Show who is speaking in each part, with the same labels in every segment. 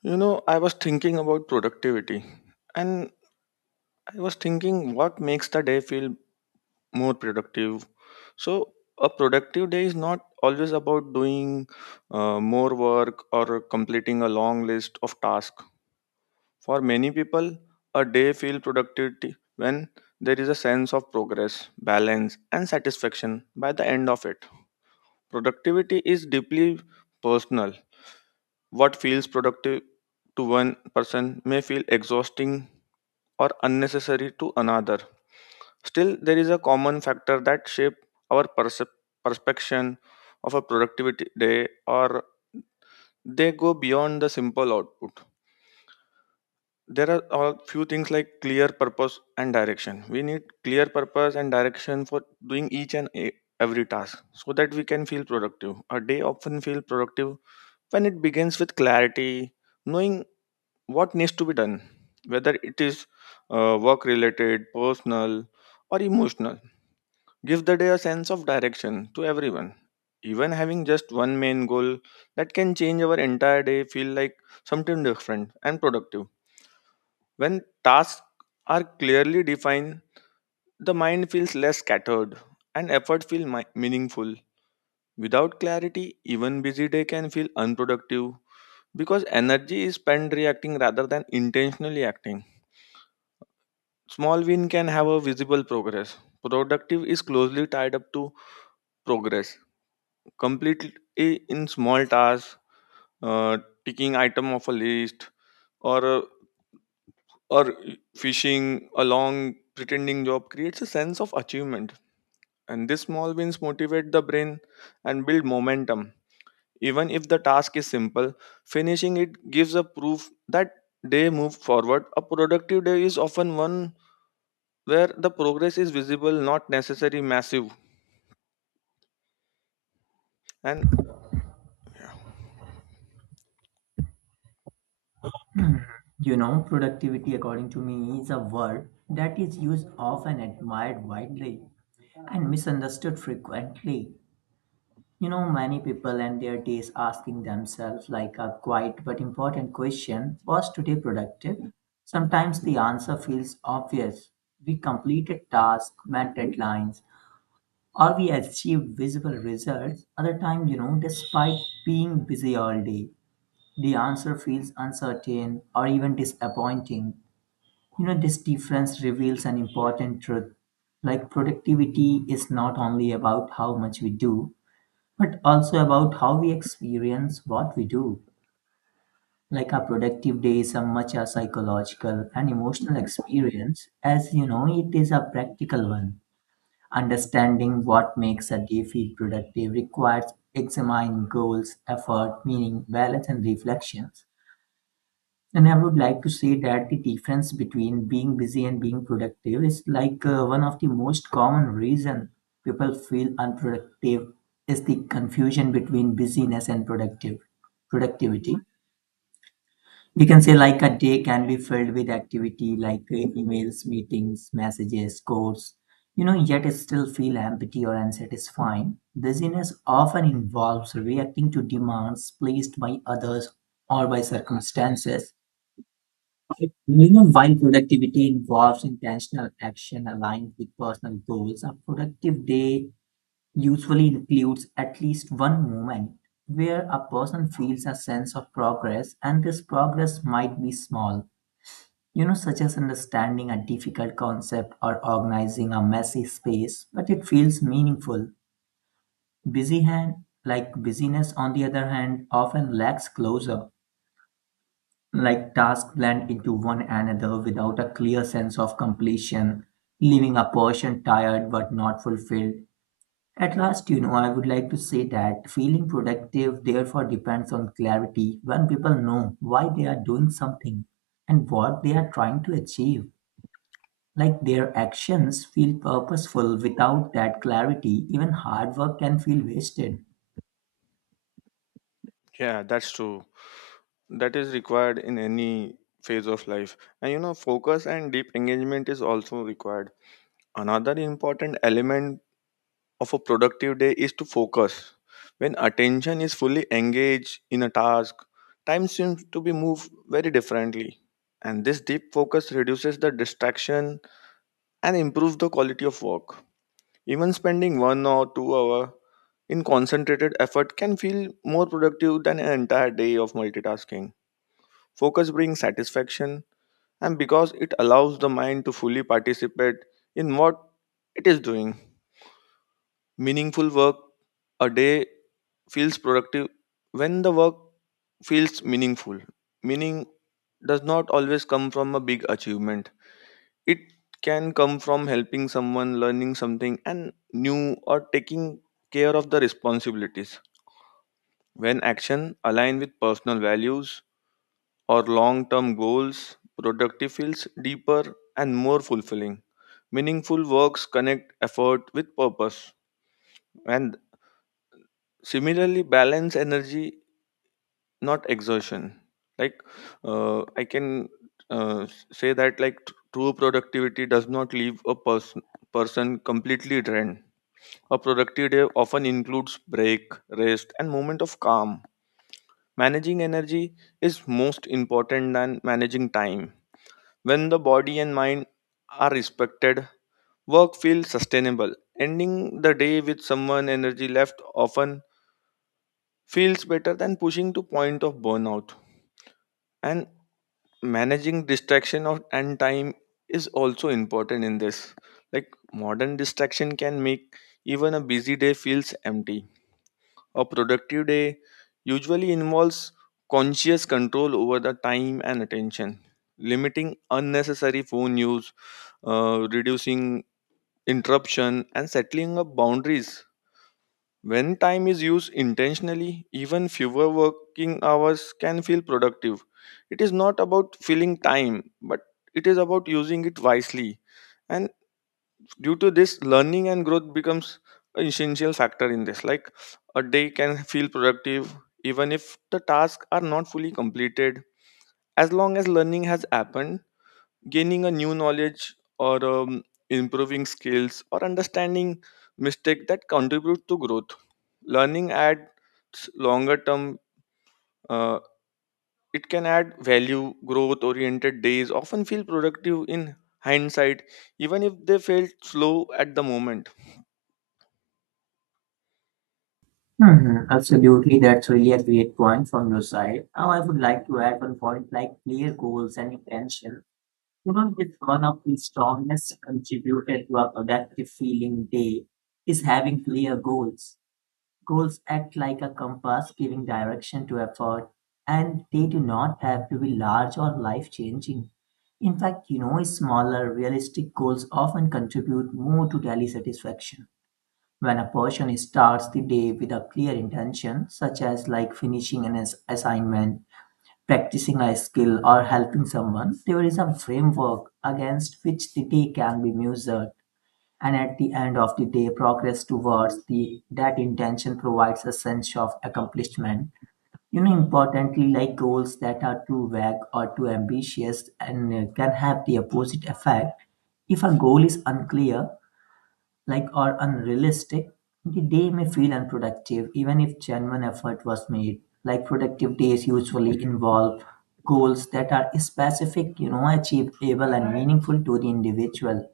Speaker 1: I was thinking about productivity and I was thinking what makes the day feel more productive. So, a productive day is not always about doing more work or completing a long list of tasks. For many people, a day feels productive when there is a sense of progress, balance, and satisfaction by the end of it. Productivity is deeply personal. What feels productive to one person may feel exhausting or unnecessary to another. Still, there is a common factor that shape our perception of a productivity day or they go beyond the simple output. There are a few things like clear purpose and direction. We need clear purpose and direction for doing each and every task so that we can feel productive. A day often feel productive when it begins with clarity, knowing what needs to be done, whether it is work related, personal, or emotional. Give the day a sense of direction to everyone. Even having just one main goal that can change our entire day feel like something different and productive. When tasks are clearly defined, the mind feels less scattered and effort feel meaningful. Without clarity, even busy day can feel unproductive because energy is spent reacting rather than intentionally acting. Small win can have a visible progress. Productive is closely tied up to progress. Completely in small tasks, uh, ticking item of a list, or uh, or fishing a long pretending job creates a sense of achievement. And these small wins motivate the brain and build momentum. Even if the task is simple, finishing it gives a proof that they move forward. A productive day is often one where the progress is visible, not necessarily massive. And
Speaker 2: Productivity, according to me, is a word that is used often, admired widely, and misunderstood frequently. Many people end their days asking themselves, like a quiet but important question, was today productive? Sometimes the answer feels obvious. We completed tasks, met deadlines, or we achieved visible results. Other time, despite being busy all day, the answer feels uncertain or even disappointing. This difference reveals an important truth. Like productivity is not only about how much we do, but also about how we experience what we do. Like a productive day is as much a psychological and emotional experience as it is a practical one. Understanding what makes a day feel productive requires examining goals, effort, meaning, balance, and reflection. And I would like to say that the difference between being busy and being productive is like one of the most common reason people feel unproductive is the confusion between busyness and productive productivity. We can say like a day can be filled with activity like emails, meetings, messages, codes, yet it still feel empty or unsatisfying. Busyness often involves reacting to demands placed by others or by circumstances, while productivity involves intentional action aligned with personal goals. A productive day usually includes at least one moment where a person feels a sense of progress, and this progress might be small, such as understanding a difficult concept or organizing a messy space, but it feels meaningful. Busy hand, like busyness, on the other hand, often lacks closure, like tasks blend into one another without a clear sense of completion, leaving a person tired but not fulfilled. At last, I would like to say that feeling productive therefore depends on clarity when people know why they are doing something and what they are trying to achieve. Like their actions feel purposeful. Without that clarity, even hard work can feel wasted.
Speaker 1: yeah, that's true. That is required in any phase of life. And focus and deep engagement is also required. Another important element of a productive day is to focus. When attention is fully engaged in a task, time seems to be moved very differently. And this deep focus reduces the distraction and improves the quality of work. Even spending 1 or 2 hours in concentrated effort can feel more productive than an entire day of multitasking. Focus brings satisfaction, and because it allows the mind to fully participate in what it is doing. Meaningful work a day feels productive when the work feels meaningful. Meaning does not always come from a big achievement. It can come from helping someone, learning something and new, or taking care of the responsibilities. When action align with personal values or long-term goals, productive feels deeper and more fulfilling. Meaningful works connect effort with purpose, and similarly balance energy, not exertion. Like I can say that like true productivity does not leave a person completely drained. A productive day often includes break, rest, and moment of calm. Managing energy is most important than managing time. When the body and mind are respected, work feels sustainable. Ending the day with someone energy left often feels better than pushing to point of burnout. And managing distraction of and time is also important in this. Like modern distraction can make even a busy day feels empty. A productive day usually involves conscious control over the time and attention, limiting unnecessary phone use, reducing interruption, and settling up boundaries. When time is used intentionally, even fewer working hours can feel productive. It is not about filling time, but it is about using it wisely. And due to this learning and growth becomes an essential factor in this, like a day can feel productive even if the tasks are not fully completed as long as learning has happened, gaining a new knowledge or improving skills or understanding mistake that contribute to growth. Learning adds longer term uh, it can add value. Growth oriented days often feel productive in hindsight, even if they felt slow at the moment.
Speaker 2: Mhm. Absolutely, that's really a great point from your side. Now, I would like to add one point like clear goals and intention. It's one of the strongest contributor to a productive feeling day is having clear goals. Goals act like a compass giving direction to effort, and they do not have to be large or life changing. In fact, smaller, realistic goals often contribute more to daily satisfaction. When a person starts the day with a clear intention, such as like finishing an assignment, practicing a skill, or helping someone, there is a framework against which the day can be measured. And at the end of the day, progress towards the that intention provides a sense of accomplishment. Importantly, like goals that are too vague or too ambitious and can have the opposite effect. If a goal is unclear, like are unrealistic, the day may feel unproductive even if genuine effort was made. Like productive days usually involve goals that are specific, achievable and meaningful to the individual.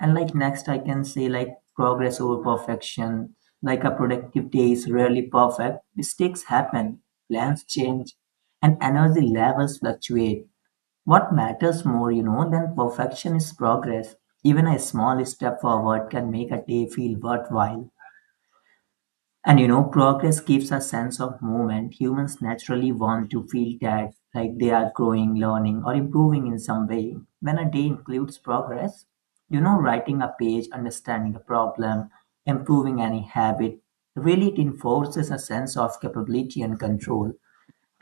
Speaker 2: And like next I can say like progress over perfection. Like a productive day is rarely perfect. Mistakes happen, plans change, and energy levels fluctuate. What matters more, than perfection is progress. Even a small step forward can make a day feel worthwhile. And progress gives a sense of movement. Humans naturally want to feel that like they are growing, learning, or improving in some way. When a day includes progress, writing a page, understanding a problem, improving any habit, really it enforces a sense of capability and control.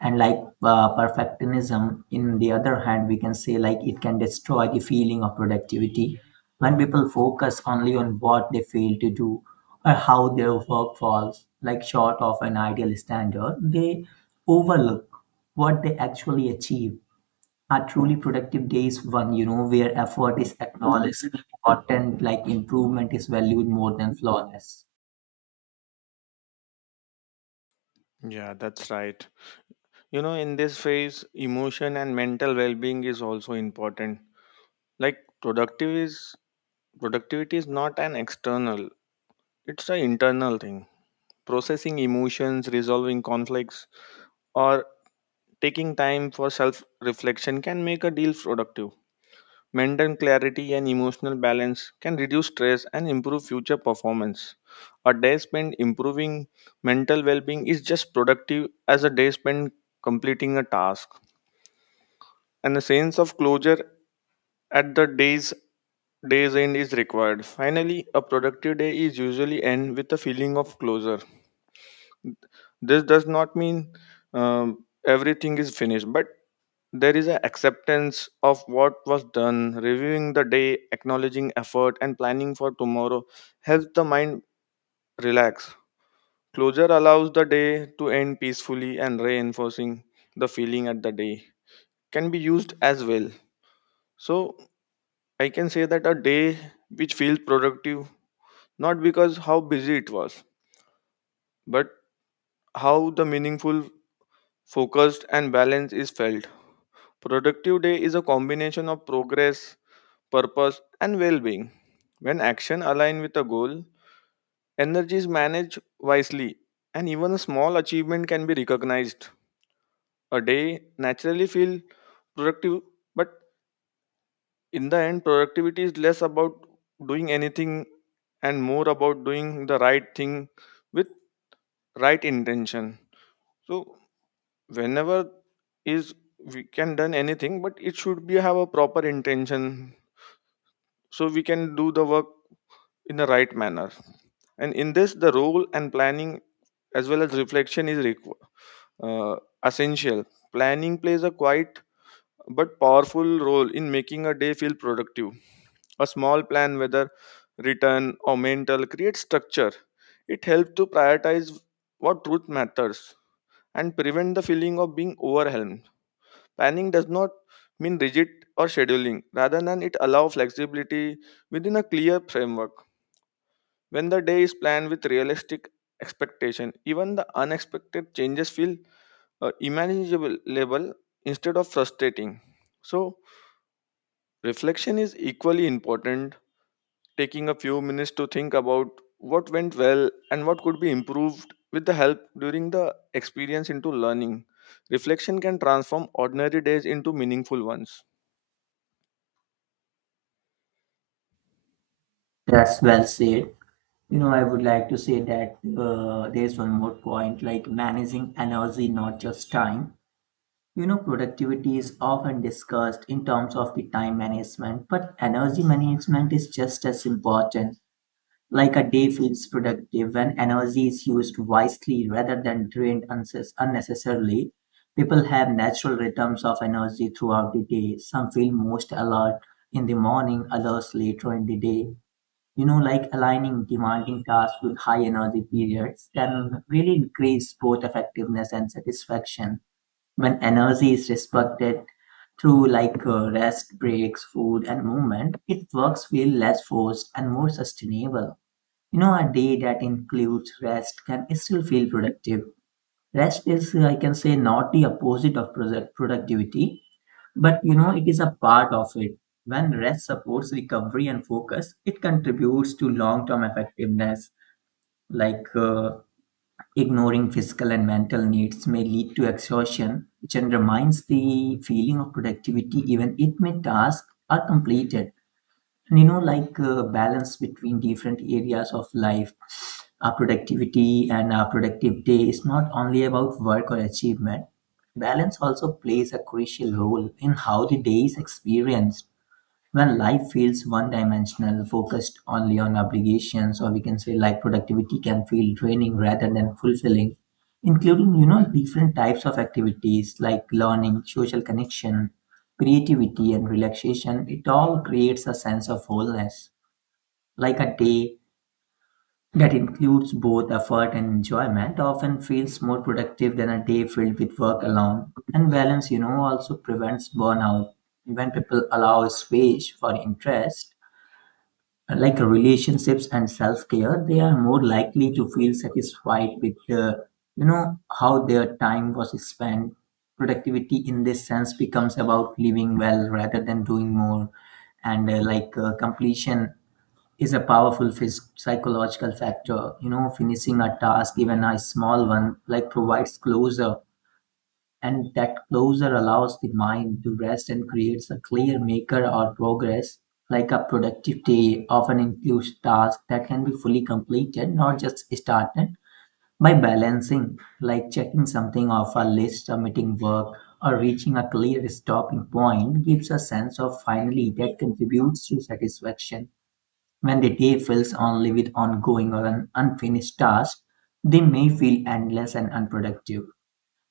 Speaker 2: And like perfectionism in the other hand we can say like it can destroy the feeling of productivity when people focus only on what they fail to do or how their work falls like short of an ideal standard. They overlook what they actually achieve. A truly productive day is one where effort is acknowledged, important like improvement is valued more than flawless.
Speaker 1: Yeah, that's right. In this phase, emotion and mental well-being is also important. Like productive is productivity is not an external, it's an internal thing. Processing emotions, resolving conflicts, or taking time for self-reflection can make a deal productive. Mental clarity and emotional balance can reduce stress and improve future performance. A day spent improving mental well being is just productive as a day spent completing a task, and a sense of closure at the day's end is required. Finally, a productive day is usually end with a feeling of closure. This does not mean everything is finished, but there is an acceptance of what was done, reviewing the day, acknowledging effort, and planning for tomorrow helps the mind relax. Closure allows the day to end peacefully and reinforcing the feeling at the day can be used as well. So I can say that a day which feels productive not because how busy it was, but how the meaningful, focused, and balance is felt. Productive day is a combination of progress, purpose, and well being. When action aligns with a goal, energy is managed wisely, and even a small achievement can be recognized. A day naturally feels productive, but in the end, productivity is less about doing anything and more about doing the right thing with right intention. So, whenever is we can done anything, but it should be have a proper intention so we can do the work in the right manner. And in this, the role and planning as well as reflection is uh, essential. Planning plays a quiet but powerful role in making a day feel productive. A small plan, whether written or mental, creates structure. It helps to prioritize what truth matters and prevent the feeling of being overwhelmed. Planning does not mean rigid or scheduling, rather than it allow flexibility within a clear framework. When the day is planned with realistic expectation, even the unexpected changes feel manageable instead of frustrating. So, reflection is equally important, taking a few minutes to think about what went well and what could be improved with the help during the experience into learning. Reflection can transform ordinary days into meaningful ones.
Speaker 2: That's well said. I would like to say that there's one more point like managing energy, not just time. Productivity is often discussed in terms of the time management, but energy management is just as important. Like a day feels productive when energy is used wisely rather than drained unnecessarily. People have natural rhythms of energy throughout the day. Some feel most alert in the morning, others later in the day, like aligning demanding tasks with high energy periods can really increase both effectiveness and satisfaction. When energy is respected through like rest breaks, food and movement, it works feel less forced and more sustainable. A day that includes rest can still feel productive. Rest is I can say not the opposite of productivity, but it is a part of it. When rest supports recovery and focus, it contributes to long term effectiveness. Like ignoring physical and mental needs may lead to exhaustion, which undermines the feeling of productivity even if my tasks are completed. And like balance between different areas of life, our productivity and our productive day is not only about work or achievement. Balance also plays a crucial role in how the day is experienced. When life feels one-dimensional, focused only on obligations, or we can say like productivity can feel draining rather than fulfilling, including, different types of activities like learning, social connection, creativity, and relaxation, it all creates a sense of wholeness. Like a day that includes both effort and enjoyment often feels more productive than a day filled with work alone. And balance, also prevents burnout. When people allow space for interest, like relationships and self-care, they are more likely to feel satisfied with how their time was spent. Productivity in this sense becomes about living well rather than doing more, and like completion is a powerful psychological factor. Finishing a task, even a small one, like provides closure, and that closure allows the mind to rest and creates a clear maker or progress. Like a productive day often includes tasks that can be fully completed, not just started. By balancing like checking something off a list, submitting work, or reaching a clear stopping point gives a sense of finally that contributes to satisfaction. When the day fills only with ongoing or an unfinished task, they may feel endless and unproductive.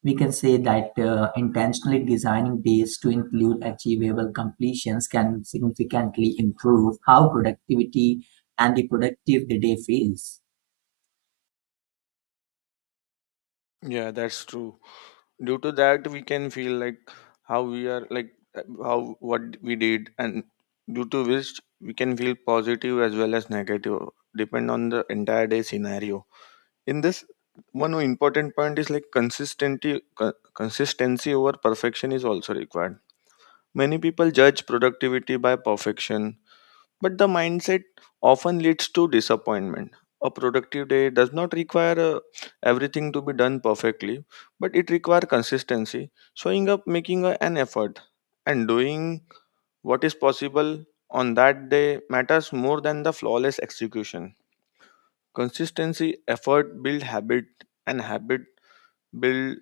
Speaker 2: We can say that intentionally designing days to include achievable completions can significantly improve how productivity and the productive the day feels.
Speaker 1: Yeah, that's true. Due to that we can feel like how we are like uh, how what we did, and due to which we can feel positive as well as negative depend on the entire day scenario. In this, one important point is like consistency over perfection is also required. Many people judge productivity by perfection, but the mindset often leads to disappointment. A productive day does not require everything to be done perfectly, but it requires consistency, showing up, making an effort, and doing what is possible on that day matters more than the flawless execution. Consistency, effort build habit, and habit build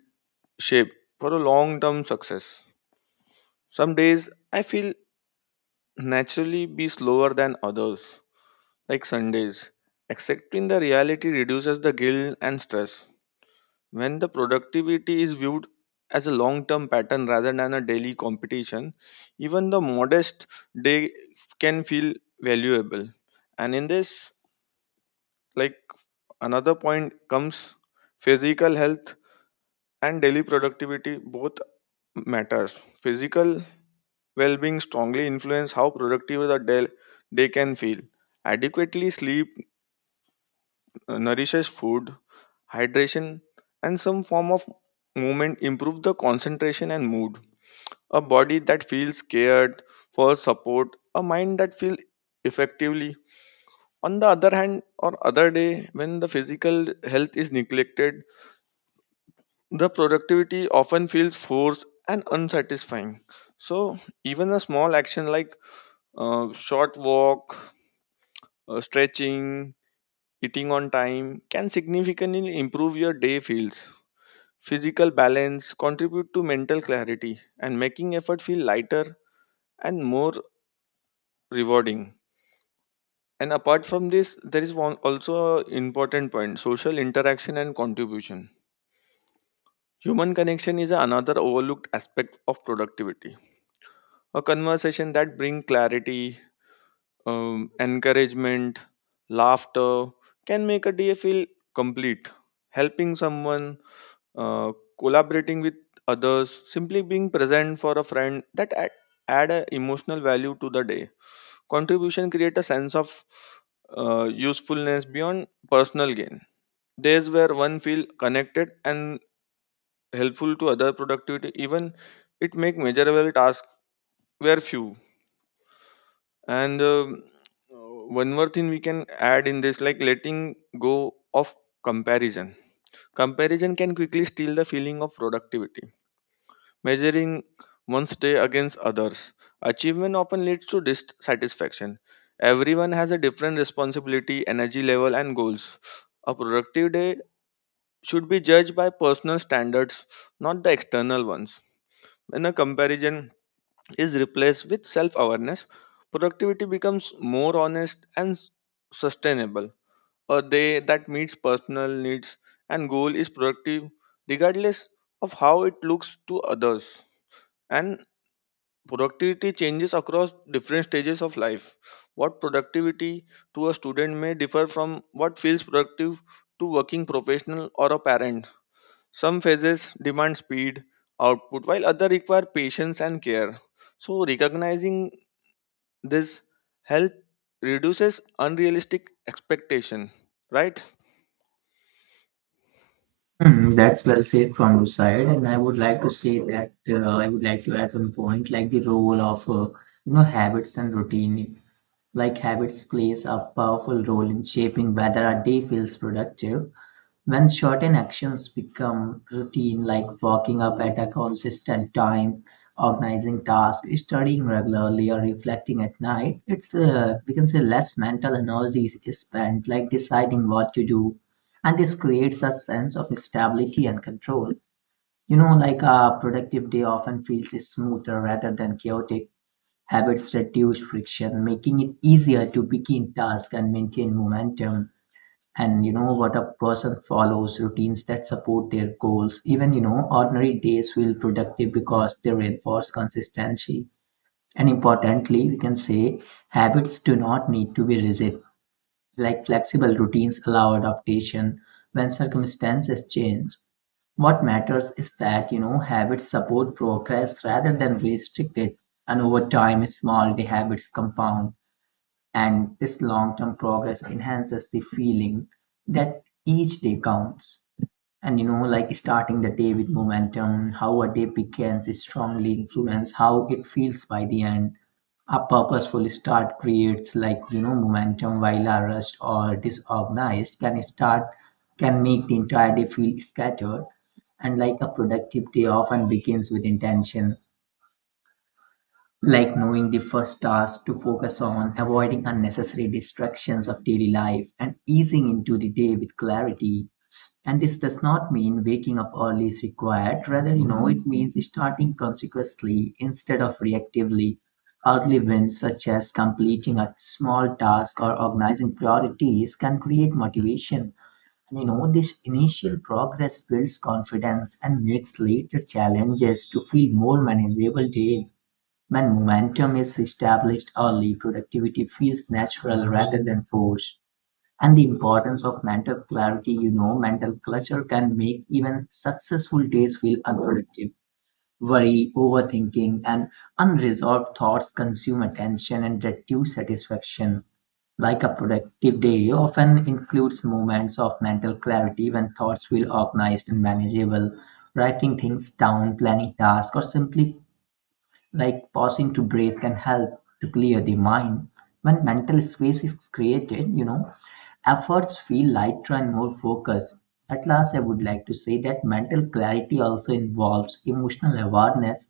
Speaker 1: shape for a long term success. Some days I feel naturally be slower than others, like Sundays. Accepting the reality reduces the guilt and stress. When the productivity is viewed as a long term pattern rather than a daily competition, even the modest day can feel valuable. And in this, like another point comes, physical health and daily productivity both matters. Physical well being strongly influence how productive the day can feel. Adequately sleep, nourishes food, hydration, and some form of movement improve the concentration and mood. A body that feels cared for support, a mind that feels effectively. On the other hand, or other day, when the physical health is neglected, the productivity often feels forced and unsatisfying. So, even a small action like short walk, stretching, eating on time can significantly improve your day feels. Physical balance contribute to mental clarity and making effort feel lighter and more rewarding. And apart from this, there is one also a important point: social interaction and contribution. Human connection is another overlooked aspect of productivity. A conversation that bring clarity, encouragement, laughter can make a day feel complete. Helping someone, uh, collaborating with others, simply being present for a friend that add a emotional value to the day. Contribution create a sense of usefulness beyond personal gain. Days where one feel connected and helpful to other productivity, even it make measurable tasks were few. And uh, one more thing we can add in this, like letting go of comparison. Comparison can quickly steal the feeling of productivity measuring one's day against others. Achievement often leads to dissatisfaction. Everyone has a different responsibility, energy level, and goals. A productive day should be judged by personal standards, not the external ones. When a comparison is replaced with self awareness, productivity becomes more honest and sustainable. A day that meets personal needs and goal is productive regardless of how it looks to others. And productivity changes across different stages of life. What productivity to a student may differ from what feels productive to working professional or a parent. Some phases demand speed, output, while others require patience and care. So recognizing this help reduces unrealistic expectation, right?
Speaker 2: Hmm, that's well said from your side, and I would like to say that I would like to add one point, like the role of habits and routine. Like habits plays a powerful role in shaping whether a day feels productive. When certain actions become routine, like waking up at a consistent time, organizing tasks, studying regularly, or reflecting at night, it's we can say less mental energy is spent, like deciding what to do, and this creates a sense of stability and control. Like a productive day often feels smoother rather than chaotic. Habits reduce friction, making it easier to begin tasks and maintain momentum. And what a person follows routines that support their goals, even ordinary days feel productive because they reinforce consistency. And importantly we can say habits do not need to be rigid. Like flexible routines allow adaptation when circumstances change. What matters is that habits support progress rather than restrict it. And over time small the habits compound, and this long term progress enhances the feeling that each day counts. And like starting the day with momentum, how a day begins is strongly influenced how it feels by the end. A purposeful start creates like momentum, while a rushed or disorganized can start can make the entire day feel scattered. And like a productive day often begins with intention, like knowing the first task to focus on, avoiding unnecessary distractions of daily life, and easing into the day with clarity. And this does not mean waking up early is required. Rather, it means starting consequently instead of reactively. Early wins, such as completing a small task or organizing priorities, can create motivation. And this initial progress builds confidence and makes later challenges to feel more manageable daily. When momentum is established early, productivity feels natural rather than forced. And the importance of mental clarity, mental clutter can make even successful days feel unproductive. Worry, overthinking, and unresolved thoughts consume attention and reduce satisfaction. Like a productive day often includes moments of mental clarity when thoughts feel organized and manageable, writing things down, planning tasks, or simply like pausing to breathe can help to clear the mind. When mental space is created, efforts feel lighter and more focused. At last, I would like to say that mental clarity also involves emotional awareness,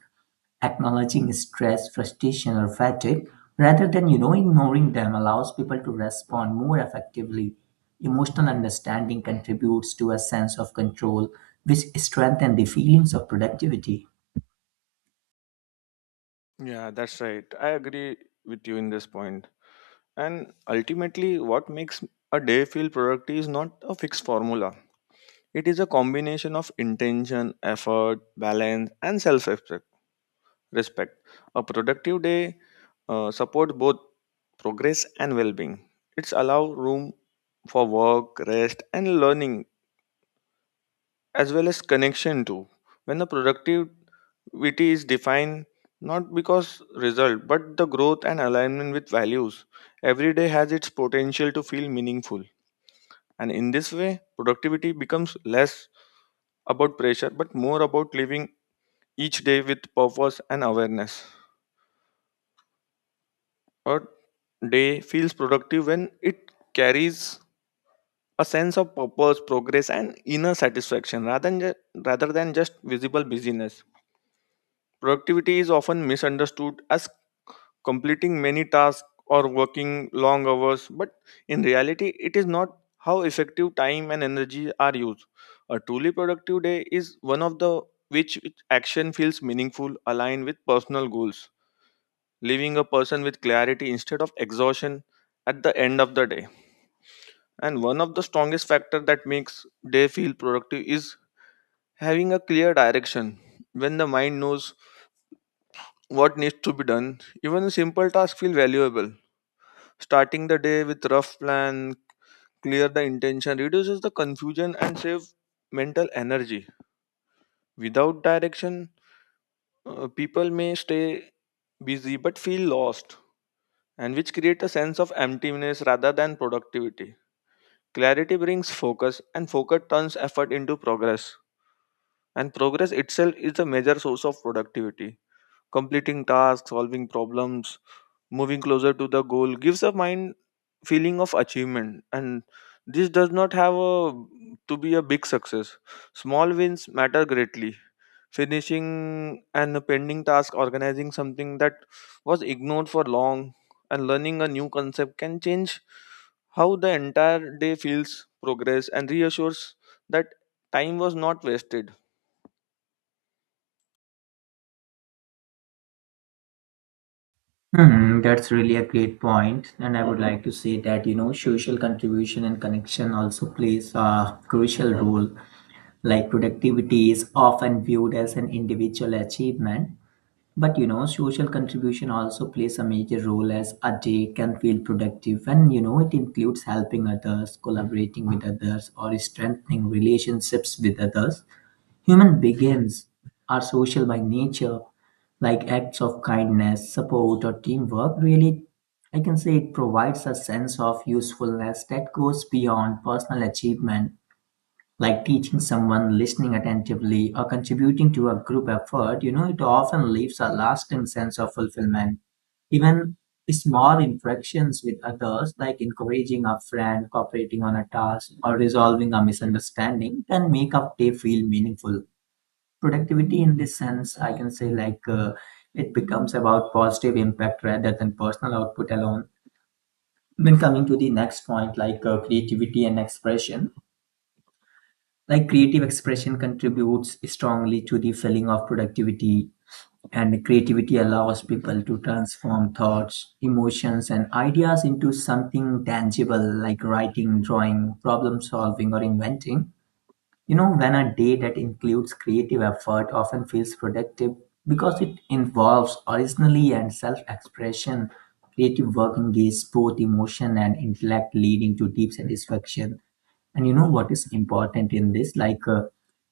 Speaker 2: acknowledging stress, frustration, or fatigue, rather than, ignoring them allows people to respond more effectively. Emotional understanding contributes to a sense of control, which strengthens the feelings of productivity.
Speaker 1: Yeah, that's right. I agree with you in this point. And ultimately, what makes a day feel productive is not a fixed formula. It is a combination of intention, effort, balance, and self respect. A productive day supports both progress and well being. It's allow room for work, rest, and learning, as well as connection too. When the productivity is defined not because result, but the growth and alignment with values, every day has its potential to feel meaningful. And in this way, productivity becomes less about pressure but more about living each day with purpose and awareness. A day feels productive when it carries a sense of purpose, progress, and inner satisfaction rather than just visible busyness. Productivity is often misunderstood as completing many tasks or working long hours, but in reality, it is not how effective time and energy are used. A truly productive day is one of the which action feels meaningful, aligned with personal goals, leaving a person with clarity instead of exhaustion at the end of the day. And one of the strongest factor that makes day feel productive is having a clear direction. When the mind knows what needs to be done, even simple tasks feel valuable. Starting the day with rough plan, clear the intention reduces the confusion and save mental energy. Without direction, people may stay busy but feel lost and which create a sense of emptiness rather than productivity. Clarity brings focus, and focus turns effort into progress. And progress itself is a major source of productivity. Completing tasks, solving problems, moving closer to the goal gives a mind feeling of achievement. And this does not have a, to be a big success. Small wins matter greatly, finishing an pending task, organizing something that was ignored for long, and learning a new concept can change how the entire day feels, progress, and reassures that time was not wasted.
Speaker 2: Hmm, that's really a great point, and I would like to say that social contribution and connection also plays a crucial role. Like productivity is often viewed as an individual achievement, but social contribution also plays a major role as a day can feel productive, and it includes helping others, collaborating with others, or strengthening relationships with others. Human beings are social by nature, like acts of kindness, support, or teamwork. Really, I can say it provides a sense of usefulness that goes beyond personal achievement, like teaching someone, listening attentively, or contributing to a group effort. It often leaves a lasting sense of fulfillment. Even small interactions with others, like encouraging a friend, cooperating on a task, or resolving a misunderstanding, can make a day feel meaningful. Productivity in this sense I can say like it becomes about positive impact rather than personal output alone. When coming to the next point, like creativity and expression, like creative expression contributes strongly to the feeling of productivity. And creativity allows people to transform thoughts, emotions and ideas into something tangible, like writing, drawing, problem solving or inventing. When a day that includes creative effort often feels productive because it involves originality and self expression, creative work engages both emotion and intellect, leading to deep satisfaction. And what is important in this? Like,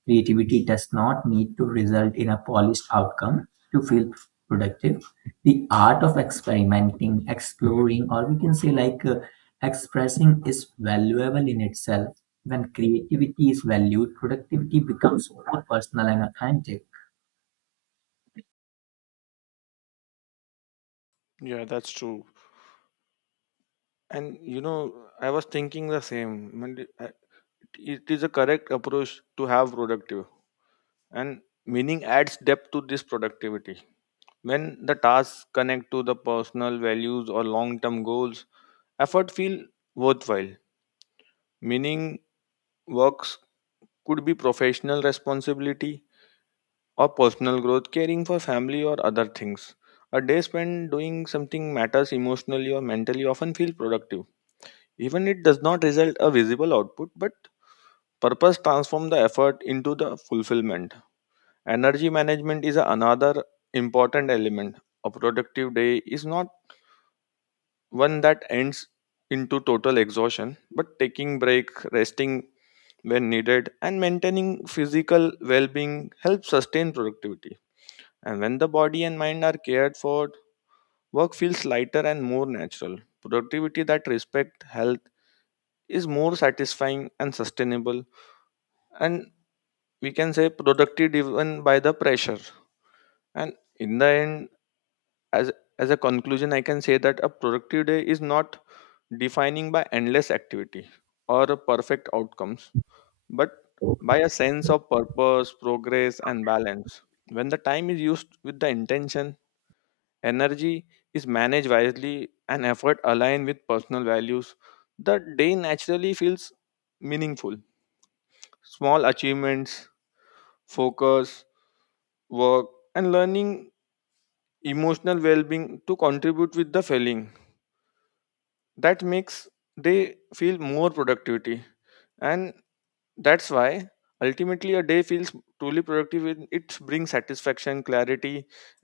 Speaker 2: creativity does not need to result in a polished outcome to feel productive. The art of experimenting, exploring, or we can say like expressing is valuable in itself. When creativity is valued, productivity becomes more personal and authentic.
Speaker 1: Yeah, that's true. And you know, I was thinking the same. When the- uh, It is a correct approach to have productive, and meaning adds depth to this productivity. When the tasks connect to the personal values or long term goals, effort feel worthwhile, meaning works could be professional responsibility or personal growth, caring for family or other things. A day spent doing something matters emotionally or mentally often feel productive. Even it does not result a visible output, but purpose transform the effort into the fulfillment. Energy management is another important element. A productive day is not one that ends into total exhaustion, but taking break, resting, when needed, and maintaining physical well being helps sustain productivity. And when the body and mind are cared for, work feels lighter and more natural. Productivity that respects health is more satisfying and sustainable, and we can say productive even by the pressure. And in the end, as as a conclusion, I can say that a productive day is not defining by endless activity or perfect outcomes but by a sense of purpose, progress, and balance. When the time is used with the intention, energy is managed wisely, and effort aligned with personal values, the day naturally feels meaningful. Small achievements, focus, work, and learning emotional well being to contribute with the feeling that makes they feel more productivity, and that's why ultimately a day feels truly productive when it brings satisfaction, clarity,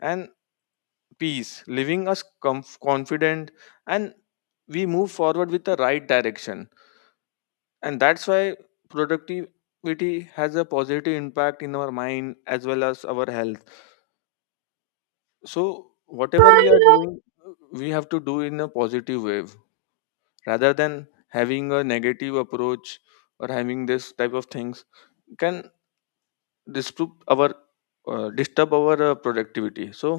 Speaker 1: and peace, leaving us confident and we move forward with the right direction. And that's why productivity has a positive impact in our mind as well as our health. So, whatever we are doing, we have to do in a positive way rather than having a negative approach or having this type of things can disturb our disturb our productivity. So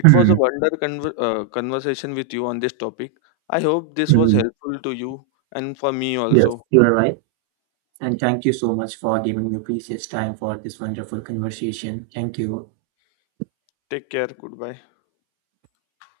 Speaker 1: it was
Speaker 2: Hmm.
Speaker 1: a conversation with you on this topic. I hope this was
Speaker 2: Hmm.
Speaker 1: helpful to you and for me
Speaker 2: Yes,
Speaker 1: also.
Speaker 2: you are right. And thank you so much for giving your precious time for this wonderful conversation. Thank you.
Speaker 1: Take care, goodbye.